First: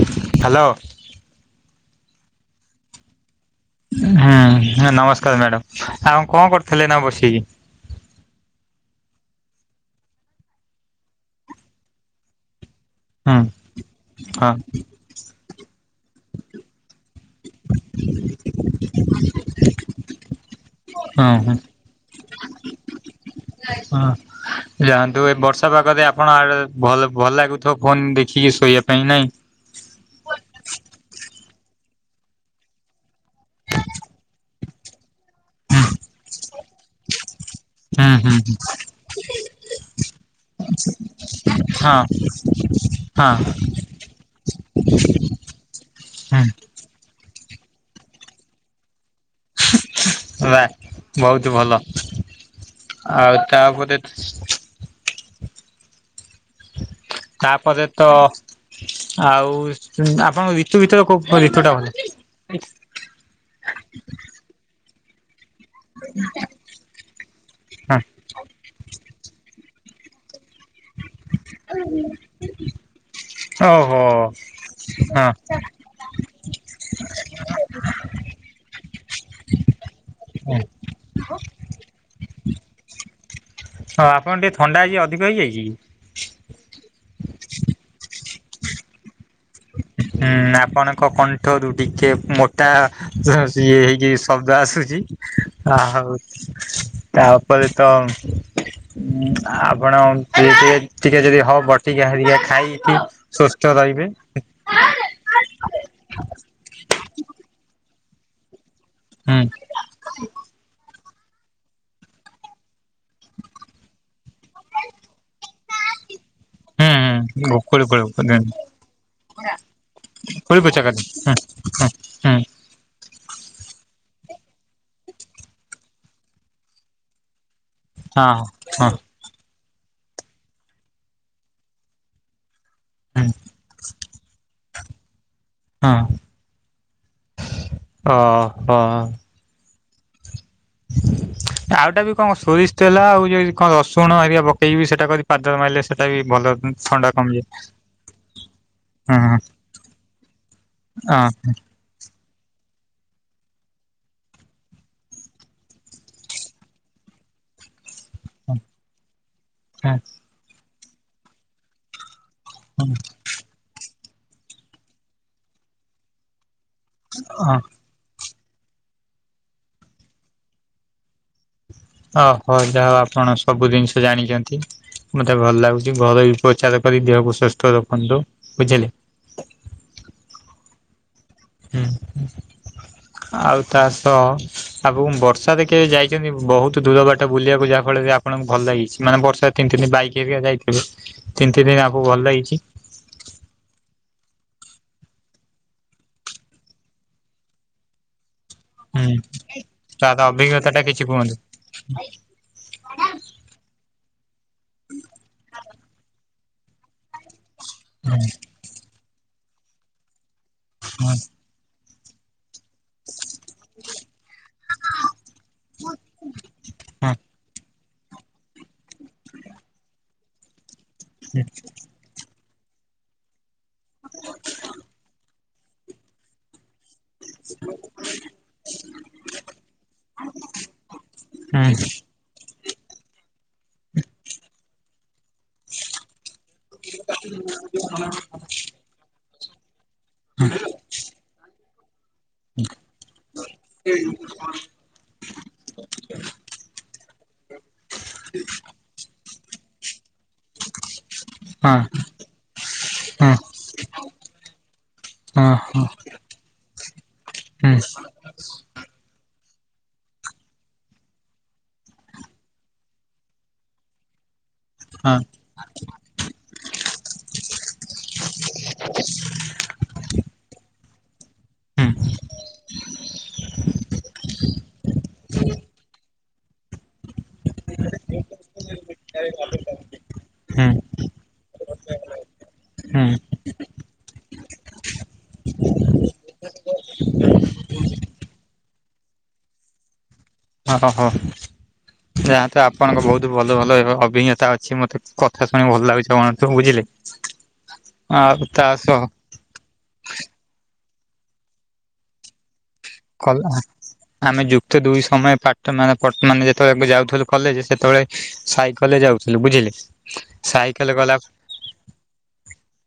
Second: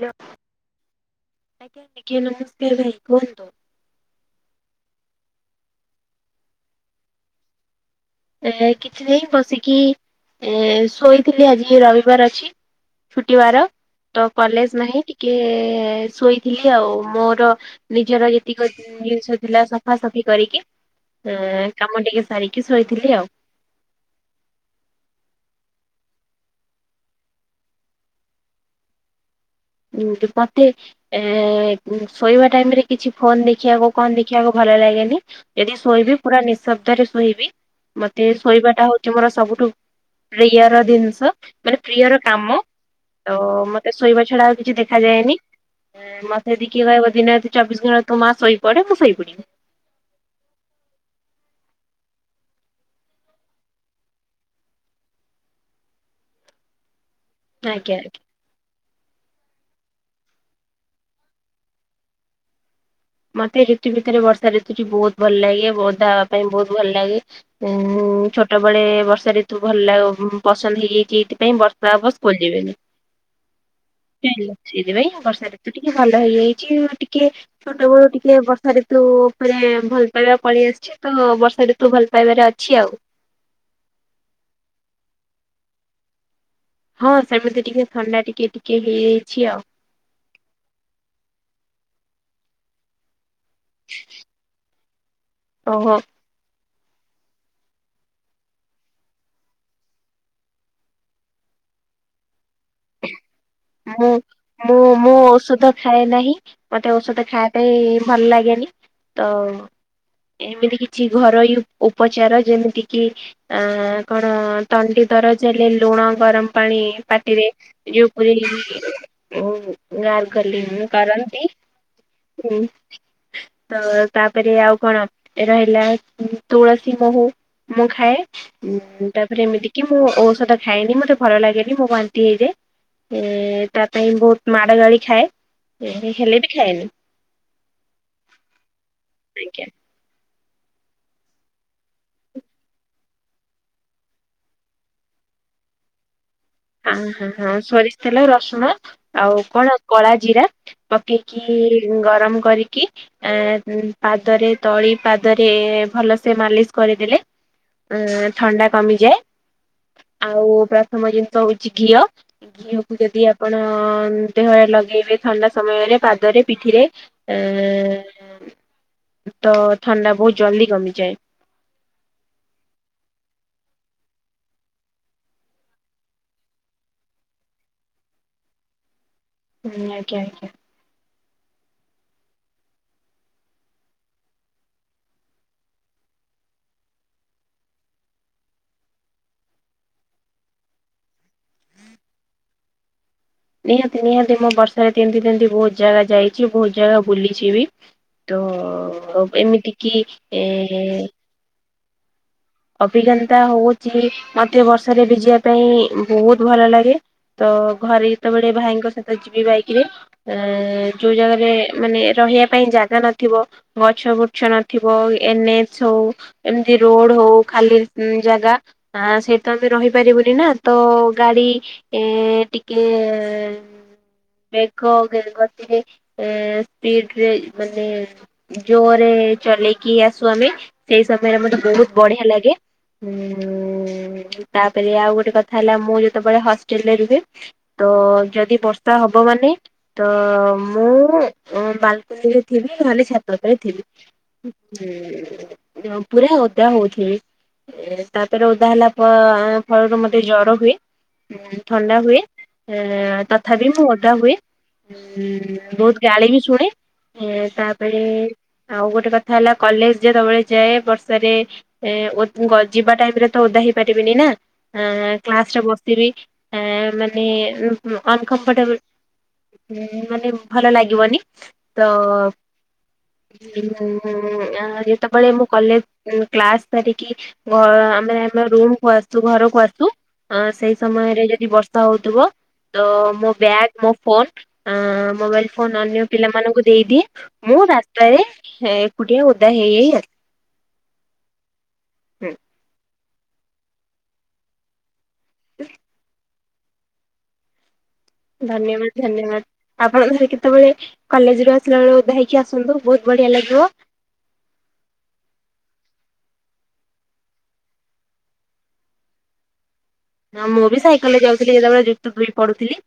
Hello ଆଜ୍ଞା ଆଜ୍ଞା ନମସ୍କାର ଭାଇ କୁହନ୍ତୁ। ହଁ ହଁ ନମସ୍କାର ମ୍ୟାଡ଼ାମ ଆଉ କଣ କରୁଥିଲେ ନା ବସିଇକି। ଏ କିଛି ନେଇଁ ବସିକି ଏ ଶୋଇଥିଲି ଆଜିି ରବିବାର ଅଛି। ହୁଁ ଛୁଟିବାର ତ ହଁ କଲେଜ ନାହିଁ ଟିକେ ଶୋଇଥିଲି ଆଉ ମୋର ନିଜର ଯେତିକ ଜିନିଷ ଥିଲା ସଫାସଫି କରିକି ହଁ ହଁ କାମ ଟିକେ ସାରିକି ଶୋଇ ଥିଲି ଆଉ। ହଁ। ଯାଆନ୍ତୁ ଏ ବର୍ଷା ପାାଗଦେ ଆପଣ ଆଡ ଭଲ ଭଲ ଲାଗୁଥିବ ଫୋନ ଦେଖିକି ଶୋଇବା ପାଇଁ ନାଇଁ। ହୁଁତ ମତେ ଏ ଶୋଇବା ଟାଇମ ରେ କିଛି ଫୋନ ଦେଖିବାକୁ କଣ ଦେଖିବାକୁ ଭଲ ଲାଗେନି। ଏଠି ଶୋଇବି ପୁରା ନିଃଶବ୍ଦରେ ଶୋଇବି ହୁଁ ମତେ ହୁଁ ଶୋଇବାଟା ହଉଛି ମୋର ସବୁଠୁ। ପ୍ରିୟର ଦିନିଷ ମାନେ ହଁ ପ୍ରିୟର କାମ ହଁ ତ ମତେ ଶୋଇବା ଛଡା ଆଉ କିଛି ଦେଖାଯାଏନି ହୁଁ ମୋତେଦି କିଏ କହିବ ଦିନ ରାତି ଚବିଶ ଘଣ୍ଟା ତୁ ମା ଶୋଇପଡ଼େ ମୁଁ ଶୋଇପଡ଼ିବି। ନା ବହୁତ ଭଲ ଆଉ ତାପରେ ତାପରେ ଆଜ୍ଞା ତ ଆଜ୍ଞା। ଆଉ ଆପଣଙ୍କ ରିତୁ ଭିତରେ କୋଉ ରିତୁ ଟା ଭଲ? ମତେ ଋତୁ ଭିତରେ ବର୍ଷା ଋତୁଟି ବହୁତ ଭଲ ଲାଗେ ବୋଦା ହେବା ପାଇଁ ବହୁତ ଭଲ ଲାଗେ ଉ ହଁ ଛୋଟବେେଳେ ବର୍ଷା ଋତୁ ଭଲ ଲାଗ ପସନ୍ଦ ହେଇଯାଇଛି ଏଇଥିପାଇଁ ବର୍ଷା ହେବ ସ୍କୁଲ ଯିବେନି। ଓହୋ ସେ ଲ ସେଇଥି ପାଇଁ ହଁ ବର୍ଷା ଋତୁଟି କିଭଲ ହେଇଯାଇଛି ଟିକେ ଛୋଟ ବଳୁ ଟିକେ ବର୍ଷା ଋତୁ ଉପରେ ଭଲ ପାଇବା ପଳେଇ ଆସିଛି ତୁ ବର୍ଷାଟି ଋତୁ ଭଲ ପାଇବାରେ ଅଛି ଆଉ। ହଁ ଆପଣ ଟିକେ ଥଣ୍ଡା ହେଇଚି ଅଧିକା ହେଇଯାଇଛି କି। ହଁ ସେମିତି ଟିକେ ଥଣ୍ଡା ଟିକେ ଟିକେ ହେଇଯାଇଛି ଆଉ। ହୁଁ ଆପଣଙ୍କ କଣ୍ଠ ରୁ ଟିକେ ମୋଟା ଜି ହେଇଜି ଶବ୍ଦ ଆସୁଛି ଓହୋ ଆଉ ତା ପରେ ତ ଉଁ ଆପଣ ଟେ ଟିକେ ଟିକେ ଯଦି ହବ ବଟିକା ହେରିକା ଖାଇକି ଟିକେ ସ ତ ମୁଁ ରଇବେ। ମୁଁ ମୁଁ ଔଷଧ ଖାଏ ନାହିଁ ମତେ ଔଷଧ ଖାଇବା ପାଇଁ ଭଲ ଲାଗେନି। ତ ହୁଁ ଏମିତି କିଛି ଘରୋଇ ଉପଚାର ଯେମିତି କିି ଆ କଣ ତଣ୍ଡି ଦରଜ ହେଲେ ଲୁଣ ଗରମ ପାଣି ହୁଁ ପାଟିରେ ହୁଁ। କୋଳି ଜଉ କୋଳି ପୁରେଇକି ଓହୋ କୋଳି ପୋଛା ଗରଗଲିଙ୍ଗ କରିଦେ ହୁଁ କରନ୍ତି। ହୁଁ ହୁଁ। ତ ତାପରେ ଆଉ କଣ ରହିଲା ତୁଳସୀ ମହୁ ମୁଁ ଖାଏ ହଁ ହଁ ଉଁ ତାରେ ଏମିତି କି! ମୁଁ ଔଷଧ ଖାଏନି। ମତେ ଭଲ ଲାଗେନି ମୋ ବାନ୍ତି ହେଇଯାଏ। ଏ ହୁଁ। ତା ପାଇଁ ବହୁତ ମାଡ ଗାଳି ଖାଏ। ହଁ [unintelligible] ଖାଏନୀ ଓହୋ ଆଜ୍ଞା। [inaudible] ଆଉଟା ବି କଣ ସୋରିଷ ତେଲ ଆଉ ଯଦି କଣ ରସୁଣ ହେରିକା ପକେଇକିବି, ସେଇଟା ପାଦର ମାରିଲେ ସେଇଟା ବି ଭଲ। ହଁ, ଥଣ୍ଡା ହଁ, କମିଯାଏ। ହଁ ସୋରିଷ ତେଲ, ରସୁଣ ହଁ ଆଉ କଣ କଳା ଜିରା। ହଁ ପକେଇକି ଗରମ କରିକି। ଏଁ ପାଦରେ ତଳି ପାଦରେ ଭଲସେ ମାଲିସ୍ କରିଦେଲେ। ଅ ଥଣ୍ଡା କମିଯାଏ ଆଉ ପ୍ରଥମ ଜିନିଷ ହଉଛି ଘିଅ। ଘିଅକୁ ଯଦି ଆପଣ ଦେହରେ ଲଗେଇବେ ଥଣ୍ଡା ସମୟରେ ପାଦରେ ପିଠିରେ ଆ ହଁ। ତ ଥଣ୍ଡା ବହୁତ ଜଲଦି କମିଯାଏ। ଓହୋ ଯାହା ହଉ ଆପଣ ସବୁ ଜିନିଷ ଜାଣିଛନ୍ତି। ମତେ ଭଲ ଲାଗୁଛି ଘରୋଇ ଉପଚାର କରି ଦେହକୁ ସୁସ୍ଥ ରଖନ୍ତୁ ବୁଝିଲେ। ହୁଁ ଆଜ୍ଞା ଆଜ୍ଞା। ହୁଁ ଆଉ ତା ସହ ଆଗୁକୁ ବର୍ଷାରେ କେବେ ଯାଇଛନ୍ତି ବହୁତ ଦୂର ବାଟ ବୁଲିବାକୁ ଯାହା ଫଳରେ ଆପଣଙ୍କୁ ଭଲ ଲାଗିଛି ମାନେ ବର୍ଷା ତିନି ତି ଦିନ ବାଇକ ହେରିକା ଯାଇଥେ ତିନି ତିନି ଦିନ ଆମକୁ ଭଲ ହେଇଛି। ନିହାତି ନିହାତି ମୋ ବର୍ଷାରେ ତିନ୍ତି ତିନ୍ତି ବହୁତ ଜାଗା ଯାଇଛି ବହୁତ ଜାଗା ବୁଲିଛି ବି। ତ ହୁଁ ଏମିତି କିି ତାର ଅଭିଜ୍ଞତା ଟା ଏ କିଛି କୁହନ୍ତୁ? ଅଭିଜ୍ଞତା ହଉଛି ମତେ ବର୍ଷାରେ ଭିଜିବା ପାଇଁ ବହୁତ ଭଲ ଲାଗେ। ତ ଘରେ ଯେତେବେଳେ ଭାଇଙ୍କ ସହିତ ଯିବି ବାଇକରେ ଏ ହଁ ଯୋଉ ଜାଗାରେ ମାନେ ରହିବା ପାଇଁ ଜାଗା ନ ଥିବ ଗଛ ଗୁଛ ନଥିବ ଏନ ଏଚ ହୋଉ ଏମିତି ହଁ ରୋଡ ହୋଉ। ଜାଗା ଆ ସେଇ ତ ଆମେ ରହିପାରିବୁନି ନା ତ ଗାଡି ଏ ଟିକେ ବେଘ ଗତିରେ ଏ ସ୍ପିଡ଼ରେ ମାନେ ଉଁ ଜୋରରେ ଚଲେଇକି ଆସୁ, ଆମେ ସେହି ସମୟରେ ମୋତେ ହଁ ବହୁତ ବଢିଆ ଲାଗେ। ଲାଗେ ଉଁ ତାପରେ ଆଉ ଗୋଟେ କଥା। ଥା ହେଲା, ମୁଁ ଯେତେବେଳେ ହଷ୍ଟେଲରେ ରୁହେ, ତ ଯଦି ବର୍ଷା ହବ, ମାନେ ତ ମୁଁ ଉଁ ବାଲକୁନିରେ ଥିବି, ନହେଲେ ଛାତ ଉପରେ ଥିବି। ଉଁ ପୁରା ଓଦା ହୋଉଥିଲି ତାପରେ ଓଦା ହେଲା ପ ଫଳରୁ ମତେ ଜ୍ୱର ହୁଏ। ଉ ହଁ ଥଣ୍ଡା ହୁଏ। ଏଁ ହଁ ତଥାପି ମୁଁ ଓଦା ହୁଏ। ହଁ ଉଁ, ହଁ ବହୁତ ଗାଳି ବି ଶୁଣେ ଏଁ ହଁ ହଁ ତାପରେ ଆଉ ଗୋଟେ କଥା ହେଲା, କଲେଜ ଯେତେବେଳେ ଯାଏ, ବର୍ଷାରେ ଏ ମୁଁ ଗ ଯିବା ଟାଇମରେ ତ ଓଦା ହେଇପାରିବିନି ନା ଆଁ କ୍ଲାସ ଟା ବ ବସିବି ଆ ମାନେ ଉଁ ହଁ, ଅନକମ୍ଫର୍ଟେବଲ୍ ମାନେ ଭଲ ଲାଗିବନି, ତ ଉଁ ଆଁ ଯେତେବେଳେ ମୁଁ କଲେଜ କ୍ଲାସ ସାରିକି କି, ଘ ଆମେ ଆମ ରୁମ କୁ ଆସୁ, ଘରକୁ ଆସୁ ଅ ସେହି ହଁ ସମୟରେ ଯଦି ବର୍ଷା ଦଉଥୁବ। ତ ମୋ ବ୍ୟାଗ ମୋ ଫୋନ ଅଁ ମୋବାଇଲ ଫୋନ ଅନ୍ୟ ପିଲାମାନଙ୍କୁ ଦେଇଦିଏ। ମୁଁ ରାସ୍ତାରେ ହେ ଏକୁଟିଆ ଓଦା ହେଇ ହେଇ ଆ ଓହୋ ଓହୋ ଯାହା ତ ଆପଣଙ୍କ ବହୁତ ଭଲ ଭଲ ଅଭିଜ୍ଞତା ଅଛି ମତେ କଥା ଶୁଣି ଭଲ ଲାଗୁଛି [unintelligible] ବୁଝିଲେ ଆଉ ତା ଧନ୍ୟବାଦ ସହ ଧନ୍ୟବାଦ ଆପଣ ଧର କେତେବେଳେ କଲେଜରୁ ଆସିଲା ବେଳେ ଓଦା ହେଇକି ଆସନ୍ତୁ। ବହୁତ ବଢିଆ କଲା। ଲାଗିବ ଆମେ ଯୁକ୍ତ ଦୁଇ ସମୟ ପାଠ ମାନେ ମାନେ ଯେତେବେଳେ ଯାଉଥିଲୁ କଲେଜ ସେତେବେଳେ ସାଇକେଲ ଯାଉଥିଲୁ ବୁଝିଲେ। ନା ମୁଁ ବି ସାଇକେଲ ଗଲା ସାଇକେଲରେ ଯାଉଥିଲ ଯେତେବେଳେ ଯୁକ୍ତ ଦୁଇ ପଢୁଥିଲି।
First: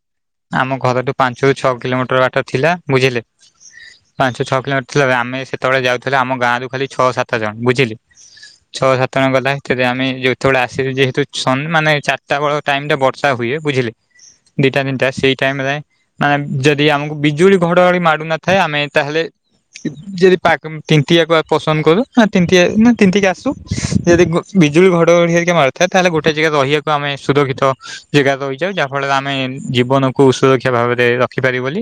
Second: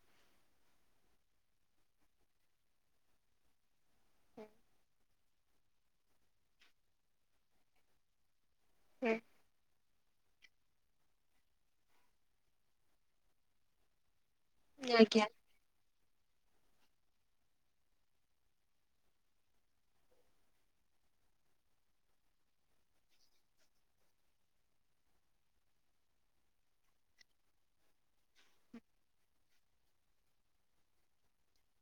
ଆମ ଘରଠୁ ପାଞ୍ଚରୁ ଛଅ କିଲୋମିଟର ବାଟ ଥିଲା ବୁଝିଲେ ପାଞ୍ଚରୁ ଛଅ କିଲୋମି ଥିଲା ବେ ଆମେ ସେତେବେଳେ ଯାଉଥିଲେ ଆମ ଗାଁ ରୁ ଖାଲି ଛଅ ସାତ ଜଣ ବୁଝିଲେ। ଛଅ ସାତ ଜଣ ଗଲା ଭିତରେ ଆମେ ଯୋଉ ଯେତେବେଳେ ଆସିବେ ଯେହେତୁ ସନ ମାନେ ଚାରିଟା ବେଳ ଟାଇମ ରେ ବର୍ଷା ହୁଏ। ବୁଝିଲେ? ଦିଟା ତିନିଟା ଆଜ୍ଞା ସେଇ ଟାଇମ ରେ ମାନେ ଯଦି ଆମକୁ ବିଜୁଳି ଘଡଘଡି ମାଡୁ ନଥାଏ ଆମେ ତାହେଲେ ଯଦି ପାକ ଉଁ ତିନ୍ତିବାକୁ ପସନ୍ଦ କରୁ ହଁ ତିନ୍ତିଆ ନା ତିନ୍ତିକି ଆସୁ ସେ ଯଦି ବିଜୁଳି ଘଡଘଡି ହେରିକା ମାରୁଥାଏ ତାହେଲେ ଗୋଟେ ଜାଗା ରହିବାକୁ ଆମେ ସୁୁରକ୍ଷିତ। ଜାଗାରେ ରହିଯାଉ ଯାହା ଫଳ ରେ ଆମେ ଜୀବନ କୁ ସୁରକ୍ଷା ଭାବରେ ରଖିପାରିବୁ ବୋଲି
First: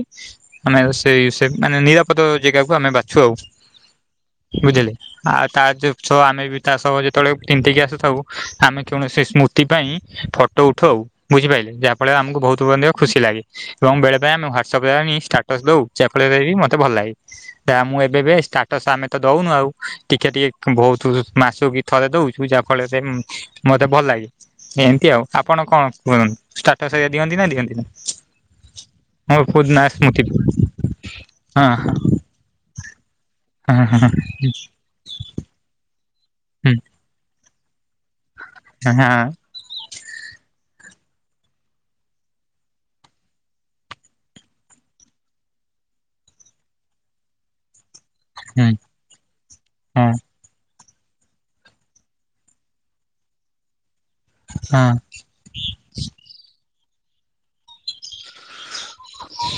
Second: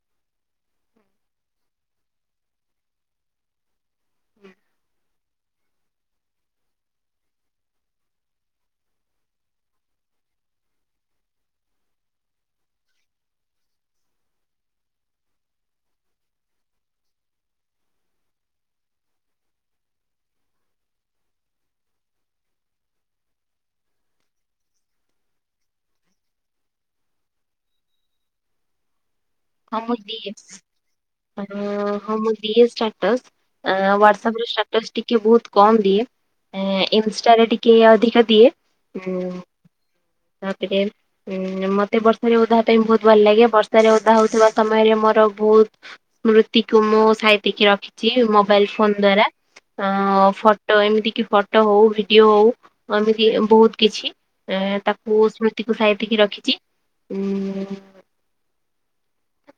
ଆମେ ସେଇ ସେମାନେ ନିରାପଦ ଜେଗାକୁ ଆମେ ବାଛୁ ଆଉ ବୁଝିଲେ। ଆଉ ତା [unintelligible] ଆମେ ବି ତା ସହ ଯେତେବେଳେ ତିନ୍ତିକି ଆସିଥାଉ ଆମେ କୌଣସି ସ୍ମୃତି ପାଇଁ ଫ ଫଟୋ ଉଠଉ ବୁଝିପାଇଲେ? ଯାହା ଫଳରେ ଆମକୁ ବହୁତୁ ମଧ୍ୟ ଖୁସି ଲାଗେ। ଏବଂ ବେଳେ ବେଳେ ଆମେ ହ୍ୱାଟ୍ସପରେ ଆଣି ଷ୍ଟାଟସ ଦଉ ଯାହାଫଳରେ କି ମତେ ଭଲ ଲାଗେ। ଟା ମୁଁ ଏବେ ଏବେ ଷ୍ଟାଟସ୍ ଆମେ ତ ଦଉନୁ ଆଉ ଟିକେ ଟିକେ ବହୁତୁ ମାସକୁ ଥରେ ଦଉଚୁ ଯାହା ଫଳରେ ମତେ ଭଲ ଲାଗେ। ଏମତି ଆଉ ଆପଣ କଣ କୁହ ଷ୍ଟାଟସ୍ ରେ ଦିଅନ୍ତି ନା ଦିଅନ୍ତି ନି? ହଁ ମୁଁ ଦିଏ ଅଁ ହଁ ମୁଁ ଦିଏ ଷ୍ଟାଟସ୍। ଅଁ ହଁ ହଁ ହ୍ବାଟସପରେ ଷ୍ଟାଟସ୍ ଟି ଟିକେ ବହୁତ କମ୍ ଦିଏ ହଁ ଇନଷ୍ଟାରେ ଟିକେ ଅଧିକା ଦିଏ ହଁ ଉଁ ଆଉ ଟିକେ ଉଁ ମତେ ବର୍ଷାରେ ଓଦା ହବା ପାଇଁ ବହୁତ ଭଲ ଲାଗେ। ବର୍ଷାରେ ଓ ଓଦା ହଉଥିବା ସମୟରେ ମୋର ବହୁତ ସ୍ମୃତିକୁ ମୁଁ ସାଇତିକି ରଖେ। ଚି ହଁ ମୋବାଇଲ ଫୋନ ଦ୍ଵାରା ହଁ ଅଁ ଫ ଫଟୋ ଏମିତି କି ଫଟୋ ହଉ ଭିଡିଓ ହଉ ଅ ଏମିତି ବହୁତ କିଛି ଏ ତାକୁ ସ୍ମୁ ତିକୁ ସାଇତିିକି ରଖିଛି ଉଁ।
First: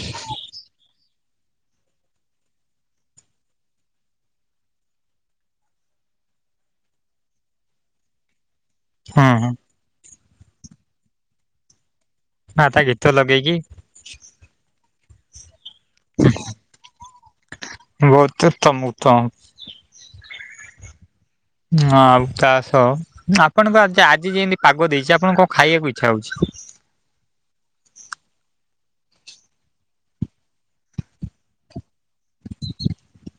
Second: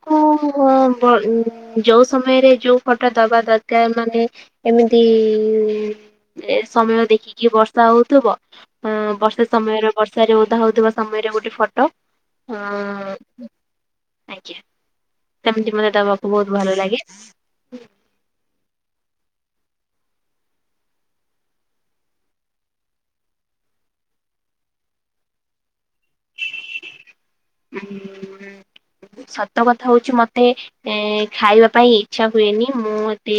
କୁ ବ ବ ଉଁ ଯୋଉ ସମୟରେ ଯୋଉ ଫଟୋ ଦବା ଦରକାର ମାନେ ଏମିତି ଏ ସମୟ ଦେଖିକି ବର୍ଷା ହଉଥୁବ। ହଁ ଅଁ ବର୍ଷା ହଁ ସମୟରେ ବର୍ଷାରେ ଓଦା ହଉଥିବା ସମୟରେ ଗୋଟେ ଫଟୋ। ଅ ଆ ତା ଗୀତ ଲଗେଇ କି। ଆଜ୍ଞା ସେମିତି ମତେ ଦବାକୁ ବହୁତ ଭଲ ଲାଗେ। ବହୁତ ଉତ୍ତମ ଉତ୍ତମ। ହଁ ଆଉ ତାସହ ଆପଣଙ୍କ ଆଜ ଆଜି ଯେମିତି ପାଗ ଦେଇଛି ଆପଣ କଣ ଖାଇବାକୁ ଇଚ୍ଛା ହଉଛି? ଉଁ ସତ କଥା ହଉଛି ମତେ ଏ ଖାଇବା ପାଇଁ ଇଚ୍ଛା ହୁଏନି ମୁଁ ଏତେ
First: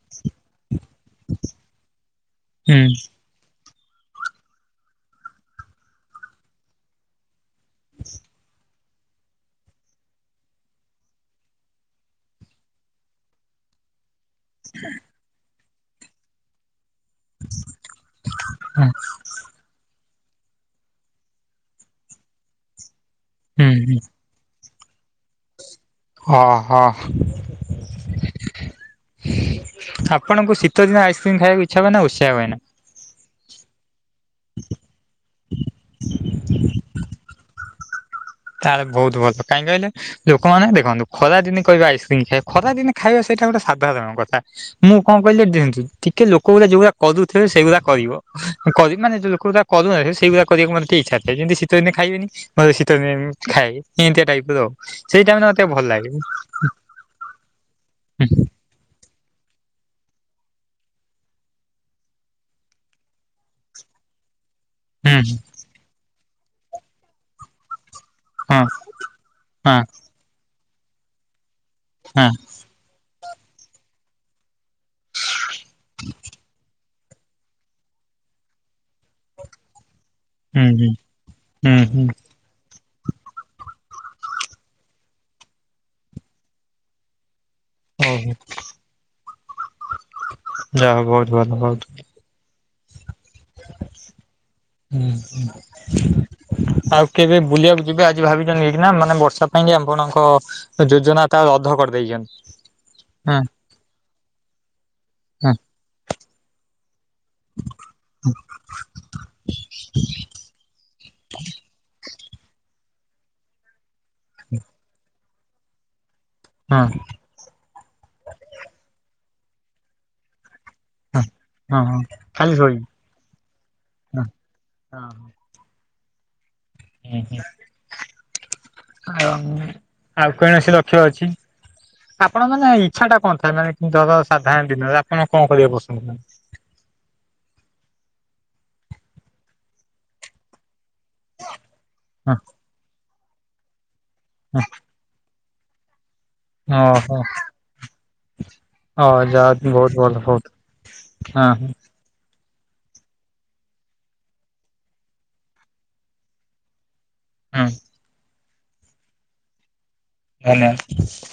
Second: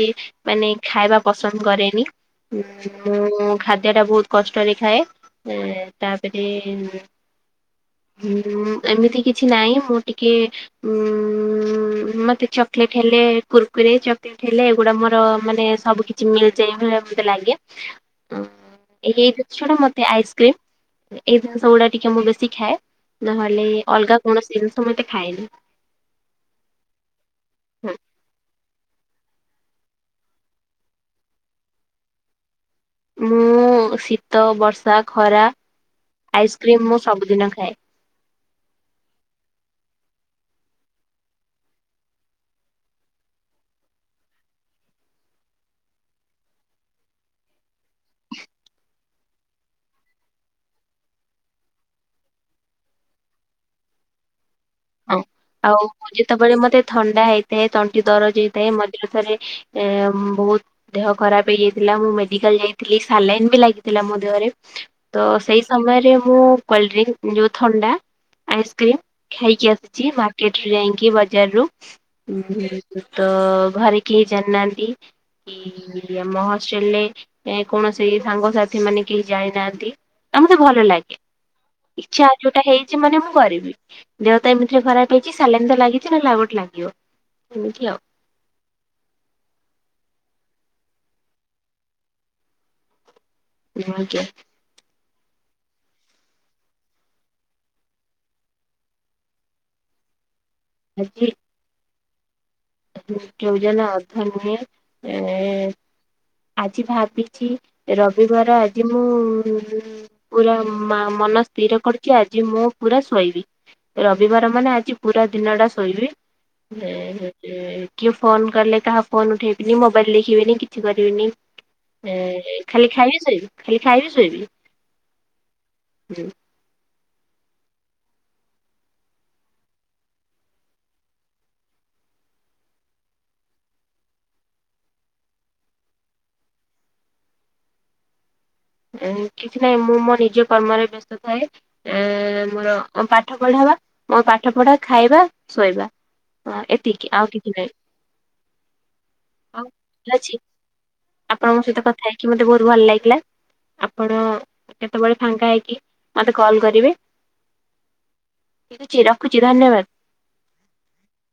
ମାନେ ଖାଇବା ପସନ୍ଦ କରେନି ଉଁ ହୁଁ ମୁଁ ଖାଦ୍ୟ ଟା ବହୁତ କଷ୍ଟରେ ଖାଏ ଏ ତାପରେ ଉଁ ଏମିତି କିଛି ନାହିଁ ମୁଁ ଟିକେ ଉଁ ମତେ ଚକଲେଟ ହେଲେ କୁର୍ କୁରେ ଚକଲେଟ ହେଲେ ଏଗୁଡା ମୋର ମାନେ ସବୁ କିଛି ମିଳିଯାଏ ମତେ ଲାଗେ ଉଁ ହୁଁ ଏ ଏଇ ଯୋଉ ଛଡା ମତେ ଆଇସ୍କ୍ରିମ ଏ ଏଇ ଜିନିଷ ଗୁଡା ଟିକେ ମୁଁ ବେଶୀ ଖାଏ ନହେଲେ ହୁଁ କୌଣସିି ଜିନିଷ ମୁଁ ଏତେ ଖାଏନି। ହ ହ। ହୁଁ। ଆପଣଙ୍କୁ ଶୀତଦିନେ ଆଇସ୍କ୍ରିମ୍ ଖାଇବାକୁ ଇଚ୍ଛା ହୁଏ ନା ଉତ୍ସା ହୁଏ ନା? ମୁଁ ଶୀତ, ବର୍ଷା, ଖରା ଆଇସ୍କ୍ରିମ୍ ମୁଁ ସବୁଦିନ ଖାଏ। ତାହେଲେ ବହୁତ ଭଲ। କାହିଁ କହିଲେ? ଲୋକମାନେ ଦେଖନ୍ତୁ ଖରା ଦିନେ କହିବେ ଆଇସ୍କ୍ରିମ ଖାଇବା ଖରା ଦିନେ ଖାଇବା ସେଇଟା ଗୋଟେ ସାଧାରଣ କଥା। ମୁଁ କଣ କହିଲି ଦେଖନ୍ତୁ ଟିକେ ଲୋକ ଗୁରା ଯୋଉଗୁରା କରୁଥିବେ ସେଇଗୁରା କରିବ। କରିବ ମାନେ ଯଉ ଲୋକଗୁରା କରୁନାହାନ୍ତି ସେଇ ଗୁରା କରିବାକୁ ମୋତେ ଟିକେ ଇଚ୍ଛା ଥାଏ ଯେମିତି ଶୀତ ଦିନେ ଖାଇବେନି ମୋତେ ଶୀ ଶିତ ଦିନ ରେ ମୁଁ ଖାଏ ଏମିତିଆ ଟାଇପ ର ହଁ ସେଇ ଟାଇମ୍ ରେ ମତେ ଟିକେ ଆଉ ଭଲ ଲାଗେ। ଯେତେବେଳେ ମତେ ଥଣ୍ଡା ହେଇଥାଏ ତଣ୍ଟି ଦରଜ ହେଇଥାଏ ମିଝିରେ ଥରେ ଏ ଉଁ ବହୁତ ଦେହ ଖରାପ ହେଇଯାଇଥିଲା ମୁଁ ମେଡିକାଲ ଯାଇଥିଲି ସାଲାଇନ ବି ଲାଗିଥିଲା ମୋ ଦେହରେ। ତ ହୁଁ ସେଇ ସମୟରେ ମୁଁ କୋଲଡ୍ରିଙ୍କ ଯୋଉ ଥଣ୍ଡା। ହଁ ଆଇସ୍କ୍ରିମ୍ ଖାଇକି ଆ ହଁ ମାର୍କେଟରୁ ଯାଇକି ବଜାର ରୁ ହଁ ଉଁ ତ ଘରେ କେହି ଜାଣିନାହାନ୍ତି। ଏଇ ଆମ ହଷ୍ଟେଲରେ। ଏ କୌଣସି ସାଙ୍ଗସାଥି ମାନେ କେହି ଯାଇନାହାନ୍ତି। ଆଉ ମତେ ହୁଁ ଭଲ ହୁଁ। ଲାଗେ ହୁଁ ହୁଁ ଇଚ୍ଛା ଯୋଉଟା ହେଇଛି ମାନେ ମୁଁ କରିବି ଦେହ ତ ଏମିତିରେ ଖରାପ ହେଇଛି ସାଲାଇନ ତ ଲାଗିଛି ହେଲା ଆଉ ଗୋଟେ ଲାଗିବ ଏମିତି ଆଉ। ଓହୋ ଯାହା ହଉ ବହୁତ ଭଲ ବହୁତ [unintelligible] ନୂଆ ଆଜ୍ଞା। ହୁଁ ହୁଁ। ଆଉ କେବେ ବୁଲିବାକୁ ଯିବେ ଆଜି ଭାବିଚନ୍ତି ଏହିକିନା ମାନେ ବର୍ଷା ପାଇଁ କି ଆପଣଙ୍କ ଯୋଜନା ଆଜି ତା ରଦ୍ଧ କରି ଦେଇଚନ୍ତି। ଯୋଜନା ଅର୍ଥ ନୁହେଁ ଏ ହଁ ଆଜି ଭାବି ଚି ରବିବାର ଆଜି। ମୁଁ ପୁରା ମା-ମନ ସ୍ଥିର କରୁଚି ଆଜି ମୁଁ ପୁରା ଶୋଇବି। ରବିବାର ମାନେ ଆଜି ପୁରା ଦିନ ଟା ଶୋଇବି। ହଁ [unintelligible] କିଏ ଫୋନ କଲେ କାହା ଫୋନ୍ ଉଠେଇବିନି ମୋବାଇଲ ଦେଖିବିନି କି କିଛି ହଁ କରିବିନି ହଁ ହଁ ଏ ଶୋଇ ଖାଲି ଖାଇବି ଶୋଇବି ଖାଲି ଖାଇବି ହଁ ଶୋଇବି। ହଁ ହୁଁ। ହୁଁ ହୁଁ ଆଉ ଆଉ କୌଣସି ଲକ୍ଷ୍ୟ ଅଛି? ଆପଣ ମାନେ ଇଚ୍ଛା ଟା କଣ ଥାଏ ମାନେ କି ତର ସାଧାରଣ ଡିନର ରେ ଆପଣ କଣ କରିବେ ବସନ୍ତୁ ଏ କିଛି ନାହିଁ ମୁଁ ମୋ ନିଜ କର୍ମରେ ବ୍ୟସ୍ତ ଥାଏ। ଏ ମୋର ଅଁ ପାଠ ପଢ଼ା ବା ମୋ ପାଠ ପଢା ଖାଇବା ଶୋଇବା। ହଁ ଏତିକି ଓହୋ ଆଉ କିଛି ନାହିଁ। ହ ଯା ବହୁତ ଭଲ ଆଉ ଅଛି ବହୁତ ହଁ ଆପଣଙ୍କ ସହିତ କଥା ହେଇକି ମତେ ବହୁତ ଭଲ ଲାଗିଲା। ଆପଣ କେତବେଳେ ଫାଙ୍କା ହେଇକି ମତେ କଲ କରିବେ। ହୁଁ। ରଖୁଚି ରଖୁଚି ଧନ୍ୟବାଦ। ଧନ୍ୟ।